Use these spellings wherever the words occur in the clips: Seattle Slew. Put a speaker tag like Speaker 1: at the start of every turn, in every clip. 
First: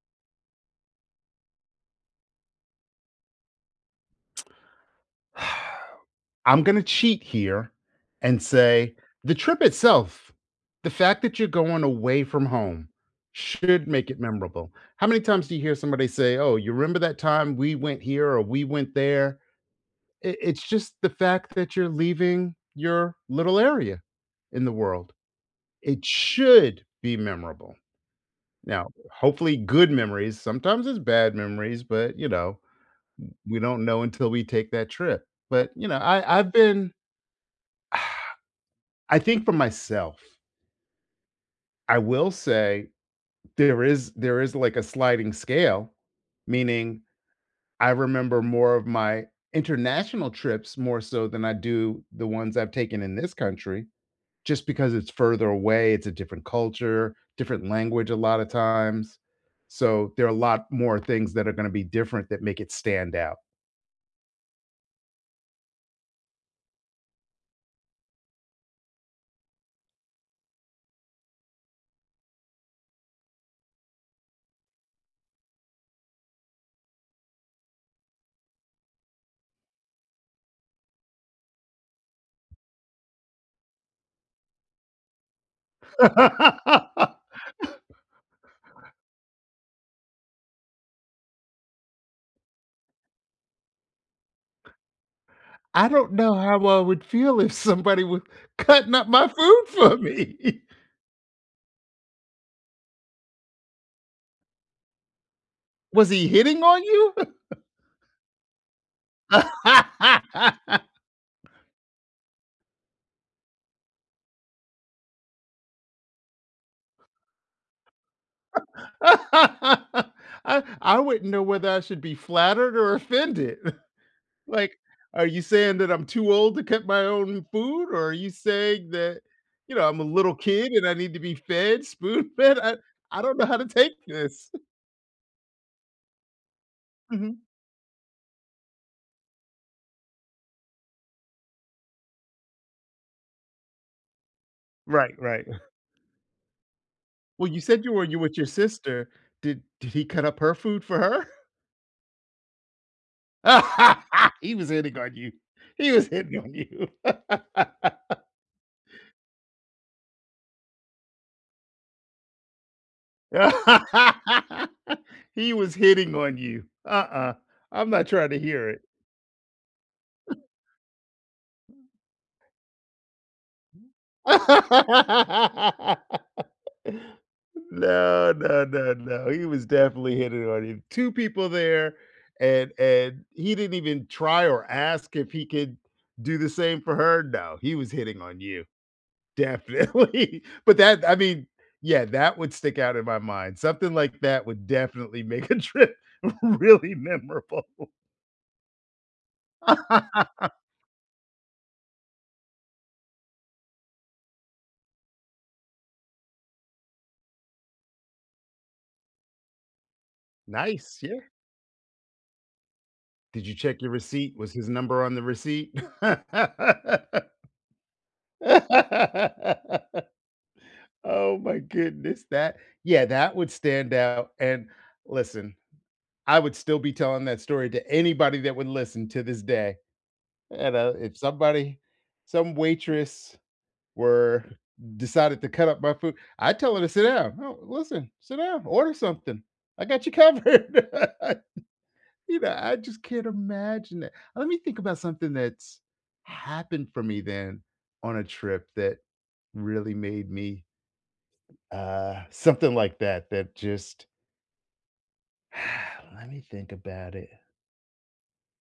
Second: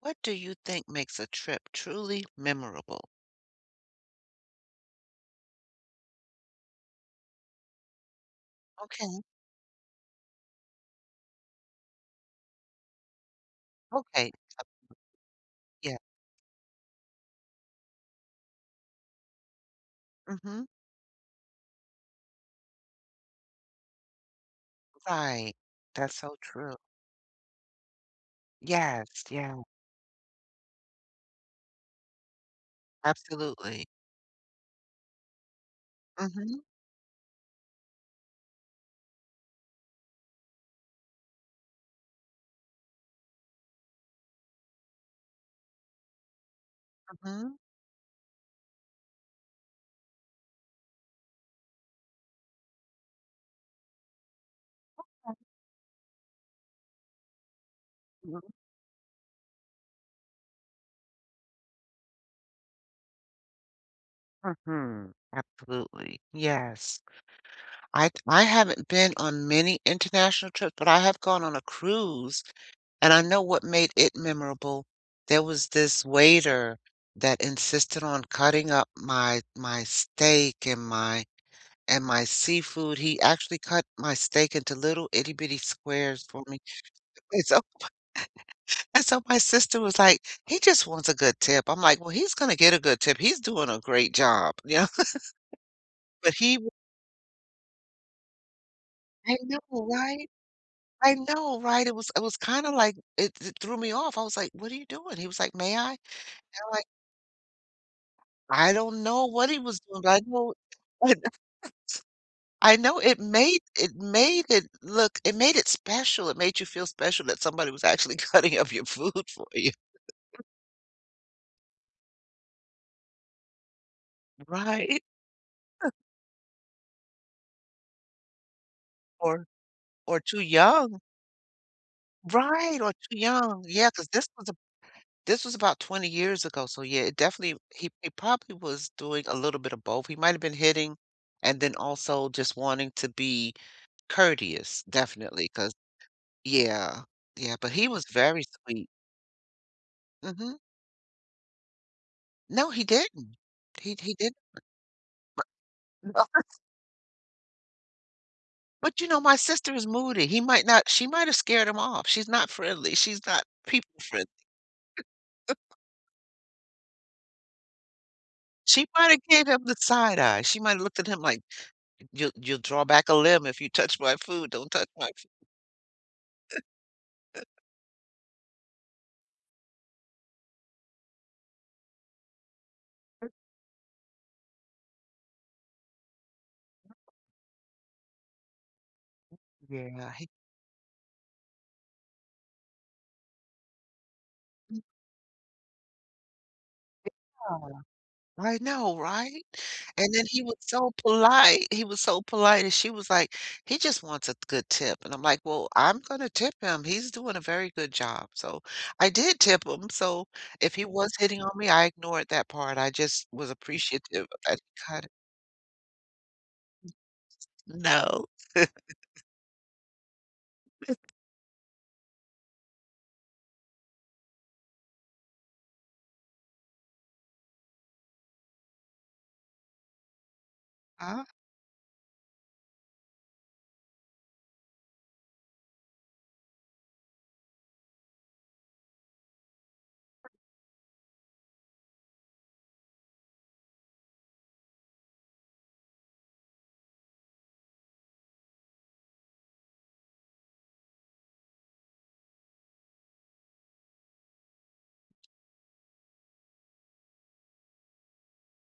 Speaker 1: What do you think makes a trip truly memorable?
Speaker 2: I'm gonna cheat here and say
Speaker 1: Okay,
Speaker 2: the trip itself, the fact that you're going away from home should make it
Speaker 1: okay.
Speaker 2: memorable. How many times do you hear
Speaker 1: Yeah.
Speaker 2: somebody say, "Oh, you remember that time we went here or we went there?" I
Speaker 1: Mhm.
Speaker 2: It's just the fact that you're leaving your little area in the world.
Speaker 1: Right.
Speaker 2: It
Speaker 1: That's so true.
Speaker 2: should be memorable. Now,
Speaker 1: Yes,
Speaker 2: hopefully
Speaker 1: yeah,
Speaker 2: good memories, sometimes it's bad memories, but, we don't
Speaker 1: absolutely.
Speaker 2: know until we take that trip. But, I've
Speaker 1: Mhm,
Speaker 2: been I think for myself, I will say there is, like, a sliding scale, meaning
Speaker 1: mhm,
Speaker 2: I remember more of my international trips more so than I do the ones I've taken in this country, just because it's further away, it's a different culture, different language a lot of
Speaker 1: mhm,
Speaker 2: times. So, there are a lot more things that are gonna be different that make it stand out.
Speaker 1: mhm. Absolutely. Yes. I haven't been on many international trips, but I have gone on a cruise, and I know what made it memorable. There was this waiter that insisted on cutting up my steak and my seafood. He actually cut my steak into little itty bitty squares for me. And so, and so my sister was like, he just wants a good tip. I'm like, well, he's gonna get a good tip. He's doing a great job.
Speaker 2: I don't know
Speaker 1: But he,
Speaker 2: how
Speaker 1: w-
Speaker 2: I would feel if somebody was cutting up my
Speaker 1: I
Speaker 2: food
Speaker 1: know,
Speaker 2: for
Speaker 1: right?
Speaker 2: me.
Speaker 1: I know, right? It was kind of like it threw me off. I was like, what are you doing? He was like, may I? And
Speaker 2: Was he hitting
Speaker 1: I'm
Speaker 2: on
Speaker 1: like,
Speaker 2: you?
Speaker 1: I don't know what he was doing, but I know.
Speaker 2: I
Speaker 1: I I know it made it made it look it made it special. It made you feel special that somebody was actually cutting up your food for you.
Speaker 2: I wouldn't know whether I should be flattered or offended. Like,
Speaker 1: Right,
Speaker 2: are you saying that I'm too old to cook my own food, or are you saying that,
Speaker 1: or
Speaker 2: you know, I'm a
Speaker 1: or
Speaker 2: little
Speaker 1: too
Speaker 2: kid and I
Speaker 1: young.
Speaker 2: need to be fed, spoon-fed?
Speaker 1: Right, or too
Speaker 2: I don't know how
Speaker 1: young.
Speaker 2: to
Speaker 1: Yeah,
Speaker 2: take
Speaker 1: because
Speaker 2: this.
Speaker 1: this was about 20 years ago, so yeah, it
Speaker 2: Mhm.
Speaker 1: definitely he probably was doing a little bit of both. He might have been hitting and then also just wanting to be courteous.
Speaker 2: Right, right.
Speaker 1: Definitely, cause yeah,
Speaker 2: Well,
Speaker 1: yeah,
Speaker 2: you
Speaker 1: but
Speaker 2: said
Speaker 1: he
Speaker 2: you were
Speaker 1: was
Speaker 2: you with
Speaker 1: very
Speaker 2: your
Speaker 1: sweet.
Speaker 2: sister. Did he cut up her
Speaker 1: Mhm.
Speaker 2: food for
Speaker 1: No, he didn't.
Speaker 2: her?
Speaker 1: He didn't.
Speaker 2: He was hitting on you. He was hitting on you.
Speaker 1: But, my sister is moody. He might not she might have scared him off. She's not friendly. She's not people friendly.
Speaker 2: He was hitting on you. Uh-uh. I'm not trying to hear it.
Speaker 1: She might have gave him the side eye. She might have looked at him like you'll draw back a limb if you touch my food. Don't touch my food.
Speaker 2: No, no, no, no. He was definitely hitting on you. 2 people there, and he didn't even try or ask if he could do the same for her. No, he was hitting on you.
Speaker 1: Yeah, he
Speaker 2: Definitely. But that I mean, yeah, that would stick out in my mind. Something like that would definitely make a trip really
Speaker 1: yeah.
Speaker 2: memorable.
Speaker 1: I know, right? And then he was so polite. He was so polite, and she was like, "He just wants a good tip." And I'm like, "Well, I'm gonna tip him. He's doing a very good job." So I did tip him. So if he
Speaker 2: Nice,
Speaker 1: was
Speaker 2: yeah.
Speaker 1: hitting on me, I ignored that part. I just
Speaker 2: Did
Speaker 1: was
Speaker 2: you check your
Speaker 1: appreciative
Speaker 2: receipt? Was
Speaker 1: that
Speaker 2: his
Speaker 1: he
Speaker 2: number
Speaker 1: cut it.
Speaker 2: on the receipt?
Speaker 1: No,
Speaker 2: Oh my goodness, that yeah, that would stand out, and listen, I would still be telling that story to anybody that would listen to this day, and, if
Speaker 1: I
Speaker 2: somebody some waitress were decided to cut up my food, I'd tell her to sit down. "No, listen, sit down, order something. I got you covered." You know, I just can't imagine it. Let me think about something that's happened for me then on a trip that really made me something like that that just let me think about it.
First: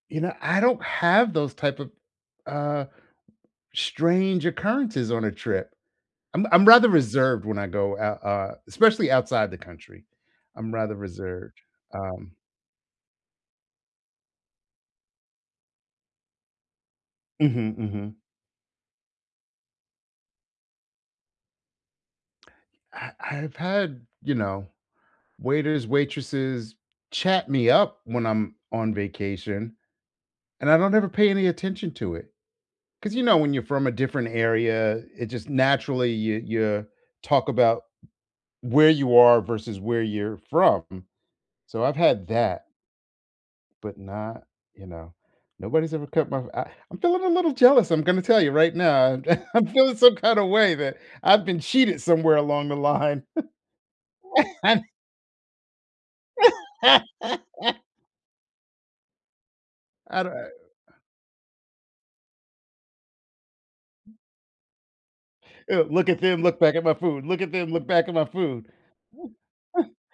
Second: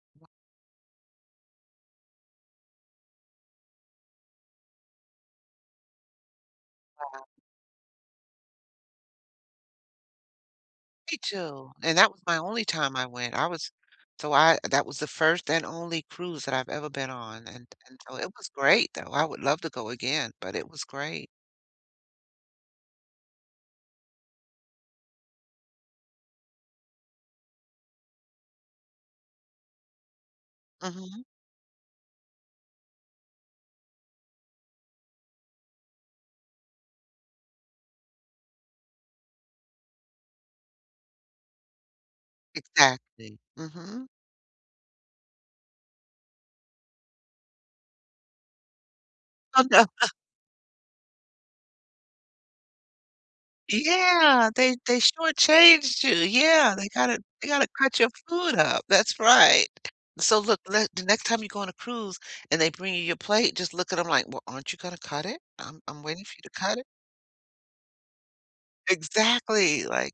Speaker 2: You know, I don't have those type of uh strange occurrences on a trip. I'm rather reserved when I go out especially outside the country. I'm rather
Speaker 1: hate
Speaker 2: reserved.
Speaker 1: you. And that was
Speaker 2: Um
Speaker 1: my only time I went. I that was the first and only cruise that I've ever been on,
Speaker 2: mhm
Speaker 1: and
Speaker 2: mhm.
Speaker 1: so it was great though. I would love to go again, but it was great.
Speaker 2: I've had, you know, waiters, waitresses chat me up when I'm on vacation, and I don't ever
Speaker 1: Mhm.
Speaker 2: pay any attention to it. Because you know, when you're from a different area, it just naturally you talk about where you are versus where you're from. So I've had that,
Speaker 1: Exactly.
Speaker 2: but
Speaker 1: Mhm.
Speaker 2: not you know, nobody's ever cut my. I'm feeling a little jealous. I'm gonna tell you right now.
Speaker 1: Oh,
Speaker 2: I'm
Speaker 1: no.
Speaker 2: feeling some kind of way that I've been cheated somewhere along the line.
Speaker 1: Yeah, they shortchanged you. Yeah, they
Speaker 2: I
Speaker 1: gotta they gotta cut your food up. That's right. So
Speaker 2: don't.
Speaker 1: look, le the next time you go on a cruise and they bring you your plate, just look at them like, "Well, aren't you gonna cut it? I'm
Speaker 2: Look at
Speaker 1: waiting for
Speaker 2: them,
Speaker 1: you to
Speaker 2: look back
Speaker 1: cut
Speaker 2: at
Speaker 1: it."
Speaker 2: my food. Look at them, look back at my food.
Speaker 1: Exactly, like,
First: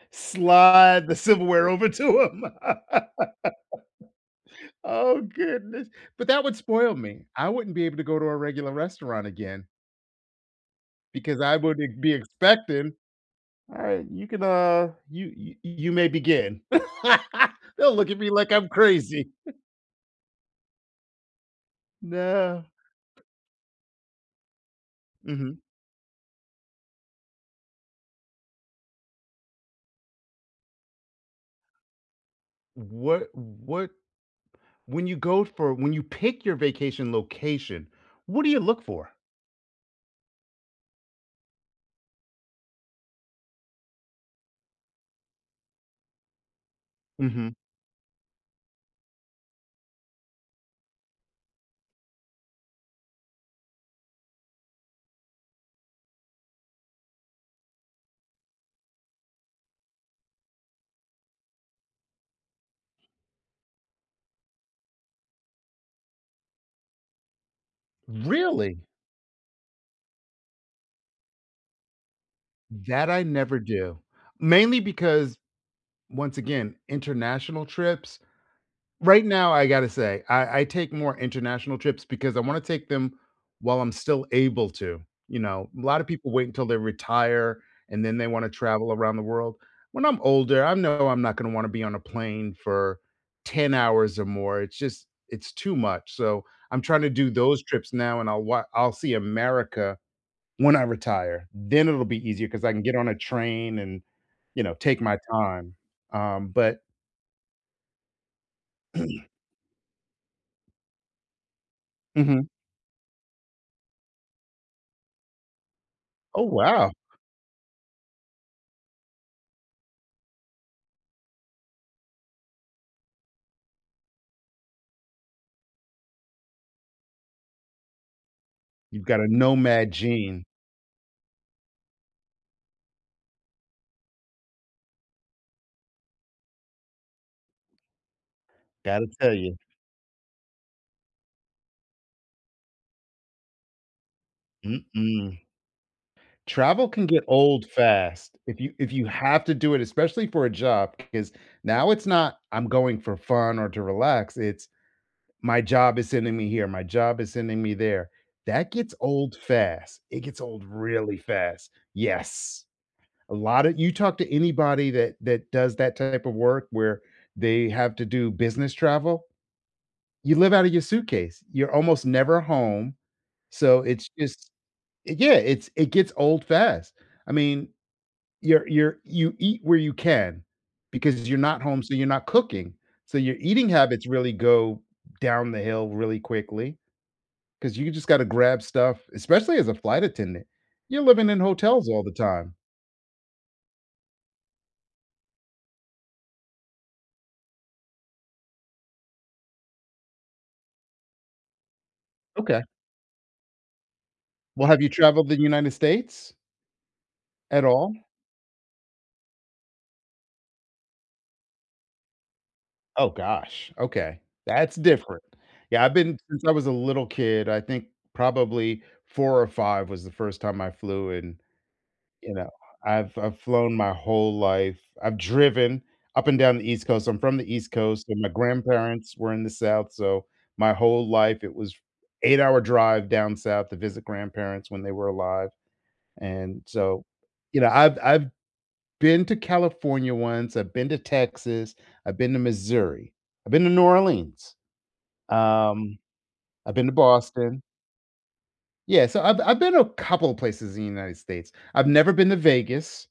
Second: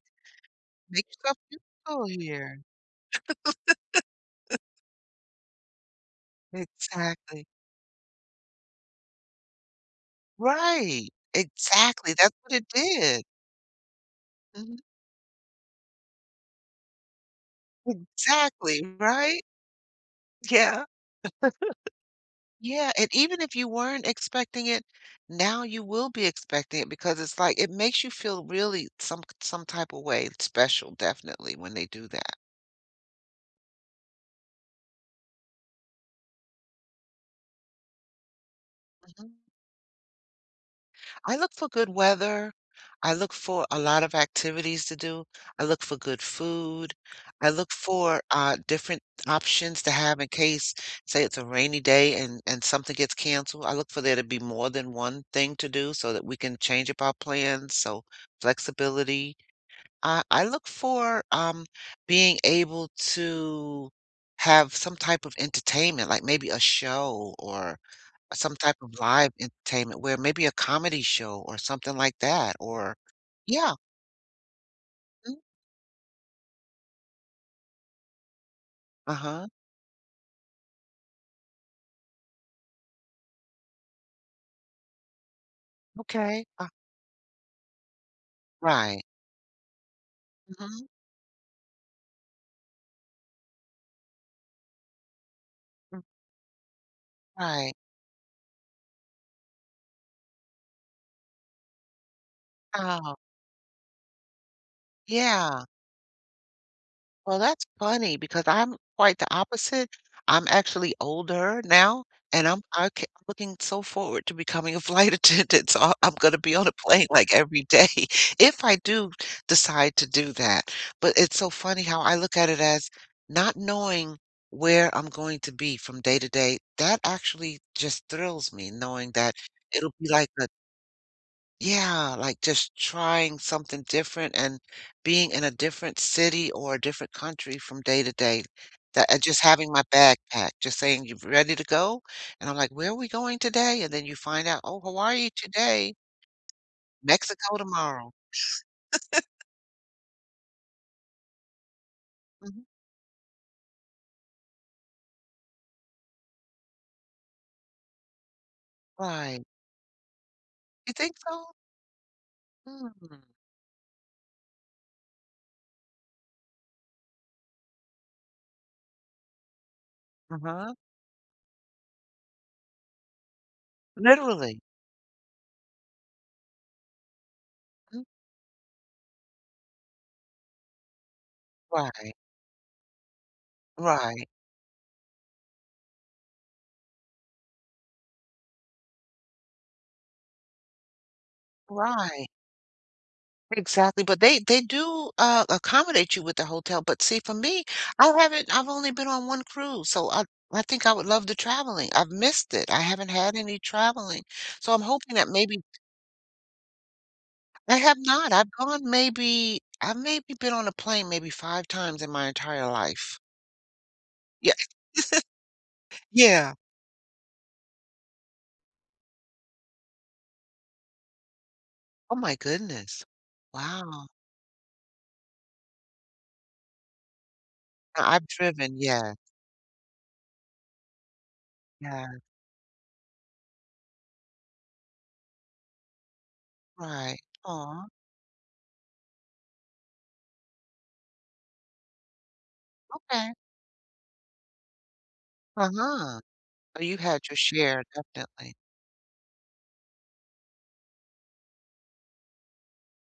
Speaker 1: "Make
Speaker 2: Slide the
Speaker 1: yourself
Speaker 2: silverware over
Speaker 1: useful
Speaker 2: to him.
Speaker 1: here."
Speaker 2: Oh goodness. But that would spoil me.
Speaker 1: Exactly.
Speaker 2: I wouldn't be able to go to a regular restaurant again
Speaker 1: Right.
Speaker 2: because I would be
Speaker 1: Exactly, that's what it
Speaker 2: expecting,
Speaker 1: did.
Speaker 2: all right, you can
Speaker 1: Mhm.
Speaker 2: you may begin. They'll look at me like I'm
Speaker 1: Exactly,
Speaker 2: crazy.
Speaker 1: right? Yeah.
Speaker 2: No.
Speaker 1: Yeah, and even if you weren't expecting it,
Speaker 2: Hmm.
Speaker 1: now you will be expecting it because it's like it makes you feel really some type of way special, definitely, when they do that.
Speaker 2: What when you go for when you pick your vacation location, what do you look for?
Speaker 1: Mhm. I look for good weather. I look for a lot of activities to do. I look for good food.
Speaker 2: Hmm.
Speaker 1: I look for different options to have in case, say, it's a rainy day and something gets canceled. I look for there to be more than one thing to do so that we can change up our plans. So flexibility. I look for, being able to have some type of entertainment, like maybe a show or some type
Speaker 2: Really?
Speaker 1: of live entertainment where maybe a comedy show or something like that or
Speaker 2: That I never
Speaker 1: yeah.
Speaker 2: do, mainly because
Speaker 1: Mm,
Speaker 2: once again, international trips right
Speaker 1: uh-huh.
Speaker 2: now, I gotta say, I take more international trips because I wanna take them while I'm still able to, you know? A lot of people
Speaker 1: Okay.
Speaker 2: wait until they retire, and then they wanna travel
Speaker 1: Right.
Speaker 2: around the world. When I'm older, I
Speaker 1: Mhm.
Speaker 2: know I'm not gonna wanna be on a plane for 10 hours or more, it's too much, so I'm trying to do those
Speaker 1: Right.
Speaker 2: trips now, and I'll see America when I retire, then it'll be easier because I can get on a
Speaker 1: Oh,
Speaker 2: train and, you know, take my
Speaker 1: yeah.
Speaker 2: time, but
Speaker 1: Well, that's funny because I'm quite the opposite. I'm actually older now,
Speaker 2: Mhm.
Speaker 1: and I'm looking so forward to becoming a flight attendant. So I'm going to
Speaker 2: Oh,
Speaker 1: be on a
Speaker 2: wow.
Speaker 1: plane like every day if I do decide to do that. But it's so funny how I look at it as not knowing where I'm going to be from day to day. That actually just thrills me,
Speaker 2: You've
Speaker 1: knowing
Speaker 2: got a
Speaker 1: that
Speaker 2: nomad
Speaker 1: it'll be like
Speaker 2: gene,
Speaker 1: a yeah, like just trying something different and being in a different city or a different country from day to day.
Speaker 2: gotta
Speaker 1: That and
Speaker 2: tell
Speaker 1: just
Speaker 2: you.
Speaker 1: having my backpack, just saying you're ready to go, and I'm like, "Where are we going today?" And then you find out, "Oh, Hawaii
Speaker 2: Mm-mm.
Speaker 1: today,
Speaker 2: Travel can get
Speaker 1: Mexico
Speaker 2: old
Speaker 1: tomorrow."
Speaker 2: fast if you have to do it, especially for a job. Because now it's not,
Speaker 1: Mhm,
Speaker 2: "I'm going for fun or to relax," it's, "My job is sending me here, my job is sending me there." That gets old
Speaker 1: right.
Speaker 2: fast. It gets old
Speaker 1: You think
Speaker 2: really
Speaker 1: so?
Speaker 2: fast. Yes.
Speaker 1: Mm,
Speaker 2: A lot of you talk to anybody that does that type of work where they have to do business travel, you live out of
Speaker 1: uh-huh.
Speaker 2: your suitcase. You're almost never home, so it's just
Speaker 1: Literally.
Speaker 2: yeah, it gets old fast. I mean,
Speaker 1: Mm,
Speaker 2: you're you eat where you can because you're not home, so you're
Speaker 1: right,
Speaker 2: not cooking. So your eating habits
Speaker 1: right,
Speaker 2: really go down the hill really quickly because you just gotta grab stuff, especially as a flight attendant. You're living in hotels all the
Speaker 1: right.
Speaker 2: time.
Speaker 1: Exactly, but they do, accommodate you with the hotel, but see, for me, I haven't I've only been on one cruise, so I think I would love the traveling. I've missed
Speaker 2: Okay.
Speaker 1: it. I haven't had any traveling,
Speaker 2: Well,
Speaker 1: so
Speaker 2: have
Speaker 1: I'm
Speaker 2: you
Speaker 1: hoping that
Speaker 2: traveled the
Speaker 1: maybe
Speaker 2: United States? At
Speaker 1: I
Speaker 2: all?
Speaker 1: have not. I've maybe been on a plane maybe five times in my entire
Speaker 2: Oh yeah.
Speaker 1: life.
Speaker 2: Gosh, okay,
Speaker 1: Yeah,
Speaker 2: that's different. Yeah, I've been since I
Speaker 1: yeah.
Speaker 2: was a little kid, I think probably 4 or 5 was the first time I flew and,
Speaker 1: Oh
Speaker 2: you
Speaker 1: my
Speaker 2: know,
Speaker 1: goodness.
Speaker 2: I've flown my
Speaker 1: Wow.
Speaker 2: whole life. I've driven up and down the East Coast. I'm from the East Coast,
Speaker 1: I
Speaker 2: and
Speaker 1: I've
Speaker 2: my
Speaker 1: driven, yeah,
Speaker 2: grandparents were in the South, so my whole life it was
Speaker 1: yeah,
Speaker 2: eight-hour drive down south to visit grandparents when they were alive, and so,
Speaker 1: right.
Speaker 2: you know,
Speaker 1: Oh,
Speaker 2: I've been to California once, I've been to Texas, I've been to Missouri,
Speaker 1: okay.
Speaker 2: I've been to New Orleans, um,
Speaker 1: Uh-huh.
Speaker 2: I've
Speaker 1: Oh,
Speaker 2: been to
Speaker 1: you had your
Speaker 2: Boston.
Speaker 1: share, definitely.
Speaker 2: Yeah, so I've been to a couple of places in the United States. I've never been to Vegas.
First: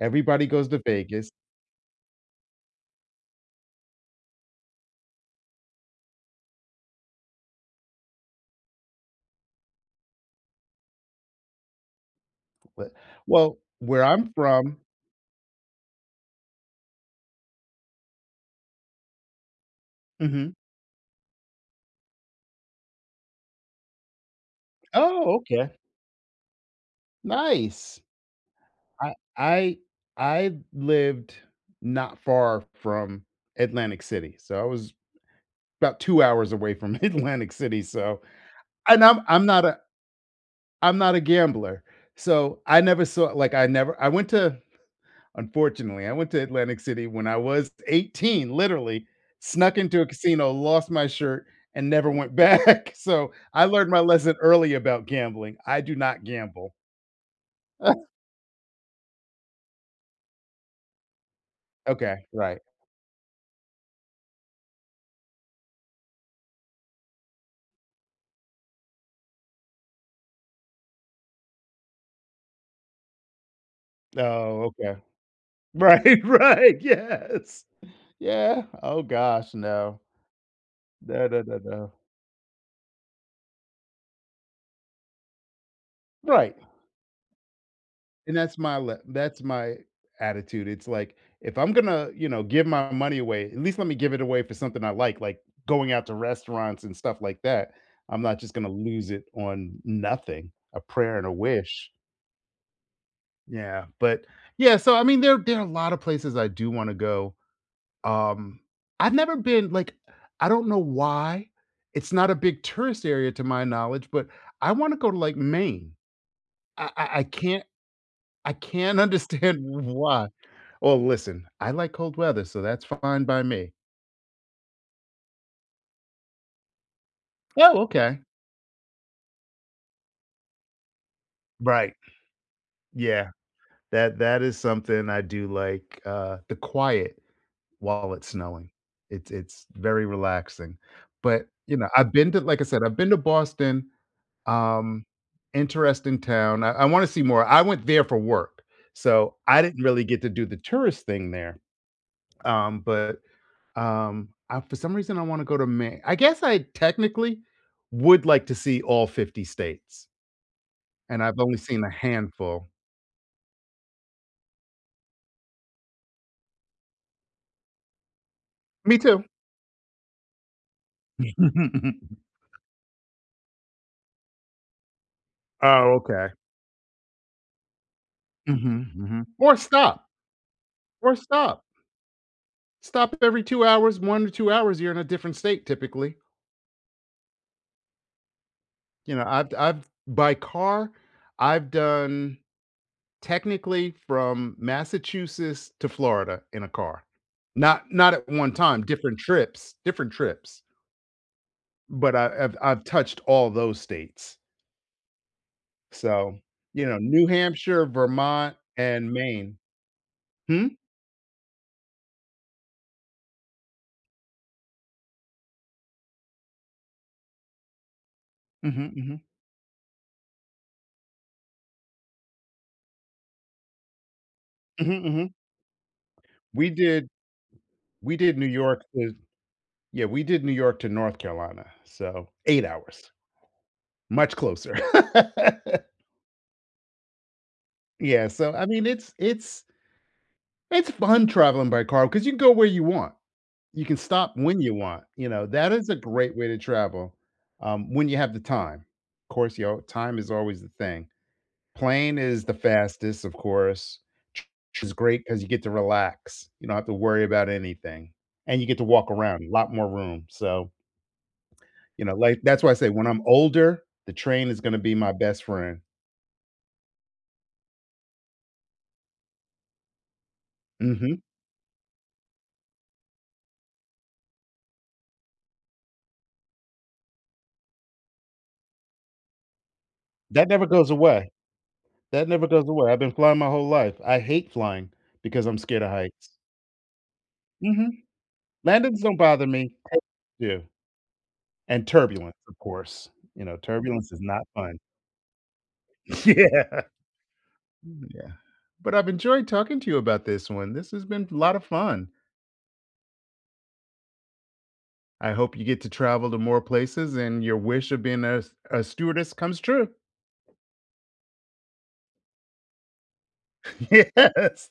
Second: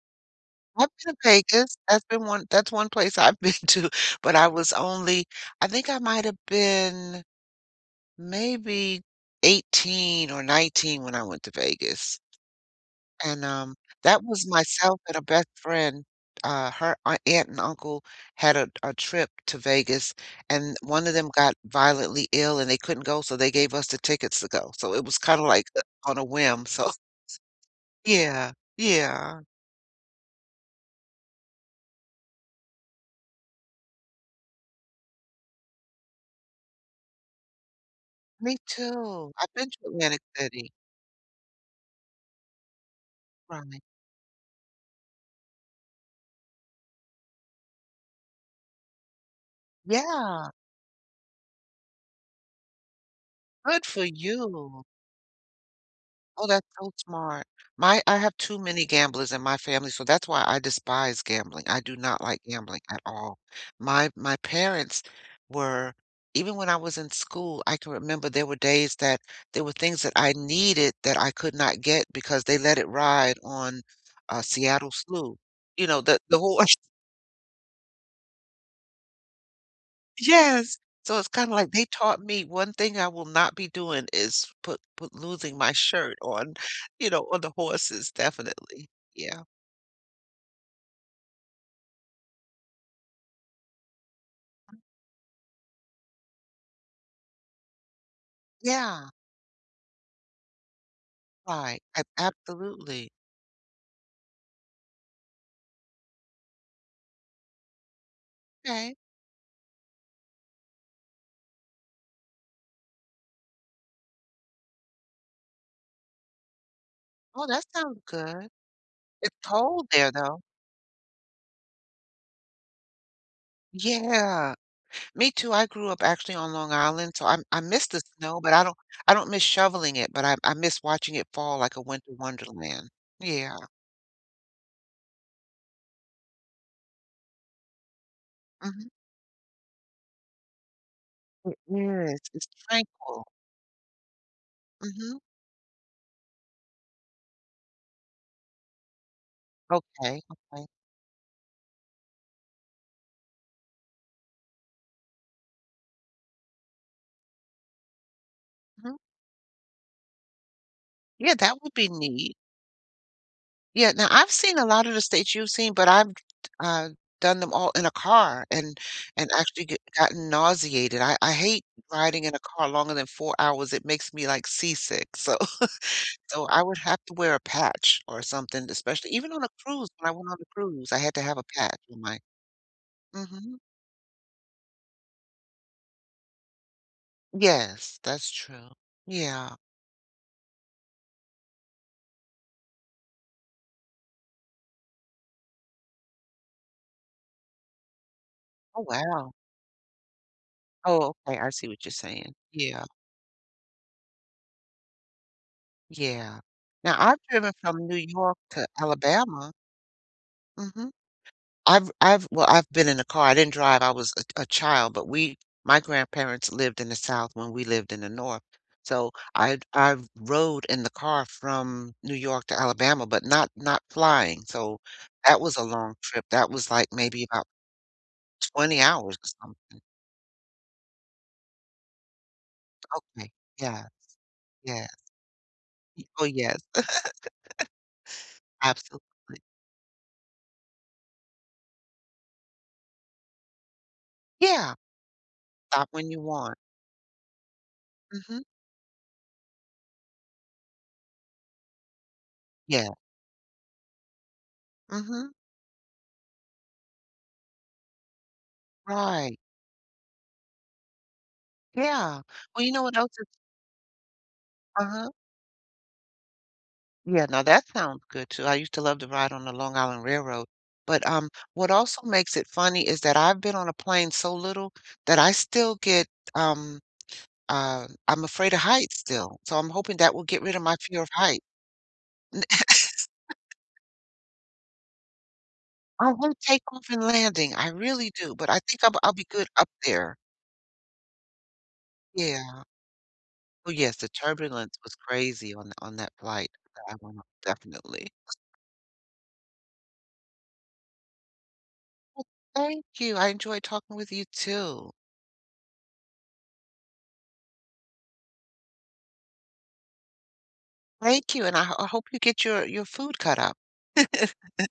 Speaker 2: Everybody goes to
Speaker 1: I've been to
Speaker 2: Vegas,
Speaker 1: Vegas. That's one place I've been to, but I was only I think I might have been maybe 18 or 19 when I went to Vegas.
Speaker 2: but
Speaker 1: And
Speaker 2: well, where
Speaker 1: that
Speaker 2: I'm
Speaker 1: was
Speaker 2: from
Speaker 1: myself and a best friend. Her aunt and uncle had a trip to Vegas,
Speaker 2: Mhm.
Speaker 1: and one of them got violently ill and they couldn't go, so they gave us the tickets to go. So it was
Speaker 2: Oh,
Speaker 1: kind of like
Speaker 2: okay.
Speaker 1: on a whim. So
Speaker 2: Nice.
Speaker 1: yeah,
Speaker 2: I
Speaker 1: yeah,
Speaker 2: I I lived not far from Atlantic City, so I was about 2 hours away from Atlantic City, so
Speaker 1: me
Speaker 2: and
Speaker 1: too. I've been to Atlantic City.
Speaker 2: I'm not a gambler. So, I never saw like, I
Speaker 1: Right.
Speaker 2: never I went to unfortunately, I went to Atlantic City when I was 18, literally, snuck into a casino,
Speaker 1: Yeah,
Speaker 2: lost my shirt, and never went back. So, I
Speaker 1: good
Speaker 2: learned my
Speaker 1: for
Speaker 2: lesson early
Speaker 1: you.
Speaker 2: about gambling. I do not
Speaker 1: Oh, that's
Speaker 2: gamble.
Speaker 1: so smart. My I have too many gamblers in my family, so that's why I despise gambling. I do not
Speaker 2: Okay,
Speaker 1: like
Speaker 2: right.
Speaker 1: gambling at all. My parents were even when I was in school, I can remember there were days that there were things that I needed that I could not get because they let it ride on
Speaker 2: Oh,
Speaker 1: Seattle
Speaker 2: okay.
Speaker 1: Slew. You know,
Speaker 2: Right,
Speaker 1: the whole
Speaker 2: right, yes. Yeah. Oh gosh, no.
Speaker 1: yes. So
Speaker 2: No,
Speaker 1: it's
Speaker 2: no,
Speaker 1: kinda
Speaker 2: no,
Speaker 1: like they
Speaker 2: no.
Speaker 1: taught me one thing I will not be doing is put losing my shirt on,
Speaker 2: Right.
Speaker 1: you know, on the horses,
Speaker 2: And that's my
Speaker 1: definitely.
Speaker 2: le that's
Speaker 1: Yeah.
Speaker 2: my attitude. It's like, if I'm gonna, you know, give my money away, at least let me give it away for something I like going out to restaurants and stuff like that. I'm not just gonna
Speaker 1: Yeah,
Speaker 2: lose it on nothing, a prayer and a
Speaker 1: right.
Speaker 2: wish.
Speaker 1: Ab absolutely.
Speaker 2: Yeah, but yeah, so I mean, there are a lot of places I do wanna go. Um,
Speaker 1: Okay.
Speaker 2: I've never been like, I don't know why. It's not a big tourist area to my knowledge, but I wanna go to, like, Maine. I I I
Speaker 1: Oh, that
Speaker 2: can't
Speaker 1: sounds good.
Speaker 2: I can't
Speaker 1: It's
Speaker 2: understand
Speaker 1: cold there,
Speaker 2: why.
Speaker 1: though.
Speaker 2: Well, listen, I like cold weather, so that's fine by me.
Speaker 1: Yeah. Me too, I grew up actually on Long Island, so I
Speaker 2: Oh,
Speaker 1: miss the
Speaker 2: okay.
Speaker 1: snow, but I don't miss shoveling it, but I miss watching it fall like a
Speaker 2: Right.
Speaker 1: winter wonderland.
Speaker 2: Yeah.
Speaker 1: Yeah.
Speaker 2: That is something I do like, the quiet while it's snowing.
Speaker 1: Mhm.
Speaker 2: It's very relaxing. But,
Speaker 1: It
Speaker 2: you know,
Speaker 1: is. It's
Speaker 2: I said, I've been to
Speaker 1: tranquil.
Speaker 2: Boston, um,
Speaker 1: Mhm.
Speaker 2: interesting town. I wanna see more. I went there for work, so I didn't really get
Speaker 1: Okay,
Speaker 2: to do the
Speaker 1: okay.
Speaker 2: tourist thing there. But I for some reason, I wanna go to Ma I guess I technically would like to see
Speaker 1: Mhm.
Speaker 2: all 50 states, and
Speaker 1: Yeah,
Speaker 2: I've only
Speaker 1: that would
Speaker 2: seen
Speaker 1: be
Speaker 2: a
Speaker 1: neat.
Speaker 2: handful.
Speaker 1: Yeah, now I've seen a lot of the states you've seen, but I've, uh, done them all in a car
Speaker 2: Me too.
Speaker 1: and actually get gotten nauseated. I hate riding in a car longer than four hours, it makes me, like, seasick, so
Speaker 2: Oh, okay.
Speaker 1: so I would have to wear a patch or something,
Speaker 2: Mhm,
Speaker 1: especially
Speaker 2: mhm.
Speaker 1: even on a cruise, when I went on the cruise, I had
Speaker 2: Or
Speaker 1: to have a
Speaker 2: stop.
Speaker 1: patch on my
Speaker 2: Stop every
Speaker 1: mhm.
Speaker 2: 2 hours, 1 to 2 hours, you're in a different state typically.
Speaker 1: Yes, that's true.
Speaker 2: You know, I've
Speaker 1: Yeah.
Speaker 2: I've by car, I've done technically from Massachusetts to Florida in a car. Not not at one
Speaker 1: Oh,
Speaker 2: time, different
Speaker 1: wow.
Speaker 2: trips, different trips.
Speaker 1: Oh, okay, I see what you're
Speaker 2: But
Speaker 1: saying.
Speaker 2: I've
Speaker 1: Yeah,
Speaker 2: touched all those states. So,
Speaker 1: yeah.
Speaker 2: you
Speaker 1: Now
Speaker 2: know,
Speaker 1: I've
Speaker 2: New
Speaker 1: driven
Speaker 2: Hampshire,
Speaker 1: from New York
Speaker 2: Vermont,
Speaker 1: to
Speaker 2: and
Speaker 1: Alabama.
Speaker 2: Maine. Hmm?
Speaker 1: Mhm. I've been in a car. I didn't drive. I was a child, but we my grandparents lived in the South when we lived in the North.
Speaker 2: Mhm,
Speaker 1: So
Speaker 2: mhm.
Speaker 1: I rode in the car from New York to Alabama, but not flying. So
Speaker 2: Mhm, mhm.
Speaker 1: that was a long trip. That was
Speaker 2: We
Speaker 1: like
Speaker 2: did
Speaker 1: maybe about
Speaker 2: we did New
Speaker 1: 20
Speaker 2: York to
Speaker 1: hours or something.
Speaker 2: yeah, we did New York to North Carolina, so 8 hours,
Speaker 1: Okay. Yeah.
Speaker 2: much closer.
Speaker 1: Yeah. Y- Oh yes,
Speaker 2: Yeah, so, I mean, it's
Speaker 1: absolutely.
Speaker 2: it's it's fun traveling by car because you can go where you want. You can stop when you
Speaker 1: Yeah.
Speaker 2: want, you know, that
Speaker 1: Stop
Speaker 2: is a
Speaker 1: when you
Speaker 2: great way
Speaker 1: want.
Speaker 2: to travel, when you have
Speaker 1: Hmm,
Speaker 2: the time. Of course, you know, time is always the thing. Plane is the
Speaker 1: yeah.
Speaker 2: fastest, of course. Tr tr is great
Speaker 1: Hmm.
Speaker 2: 'cause you get to relax. You don't have to worry about anything, and you get to walk
Speaker 1: Right.
Speaker 2: around, a lot more room, so,
Speaker 1: Yeah.
Speaker 2: that's
Speaker 1: Well,
Speaker 2: why
Speaker 1: you
Speaker 2: I
Speaker 1: know
Speaker 2: say
Speaker 1: what
Speaker 2: when
Speaker 1: else
Speaker 2: I'm
Speaker 1: is
Speaker 2: older, the train is gonna be
Speaker 1: uh-huh.
Speaker 2: my best friend.
Speaker 1: Yeah, now that sounds good too. I used to love to ride on the Long Island Railroad. But
Speaker 2: Mhm.
Speaker 1: what also makes it funny is that I've been on a plane so little that I still get um, I'm afraid of heights still. So I'm hoping that will get
Speaker 2: That
Speaker 1: rid of
Speaker 2: never
Speaker 1: my
Speaker 2: goes
Speaker 1: fear of
Speaker 2: away.
Speaker 1: height.
Speaker 2: That never goes away. I've been flying my whole life. I hate flying because I'm scared of
Speaker 1: I
Speaker 2: heights.
Speaker 1: want takeoff and landing. I
Speaker 2: Mhm.
Speaker 1: really do, but I think
Speaker 2: Landings
Speaker 1: I'll
Speaker 2: don't
Speaker 1: be
Speaker 2: bother
Speaker 1: good up
Speaker 2: me. Heights
Speaker 1: there.
Speaker 2: do, and turbulence, of
Speaker 1: Yeah.
Speaker 2: course. You know,
Speaker 1: Oh yes, the
Speaker 2: turbulence is not fun.
Speaker 1: turbulence was crazy on that flight
Speaker 2: Yeah.
Speaker 1: that I went on, definitely.
Speaker 2: Yeah. But I've enjoyed talking to you about this one. This has been a lot of fun.
Speaker 1: Well, thank you. I enjoyed talking with you too.
Speaker 2: I hope you get to travel to more places and your wish of being a stewardess comes true.
Speaker 1: Thank you, and I hope you get your food cut up.
Speaker 2: Yes.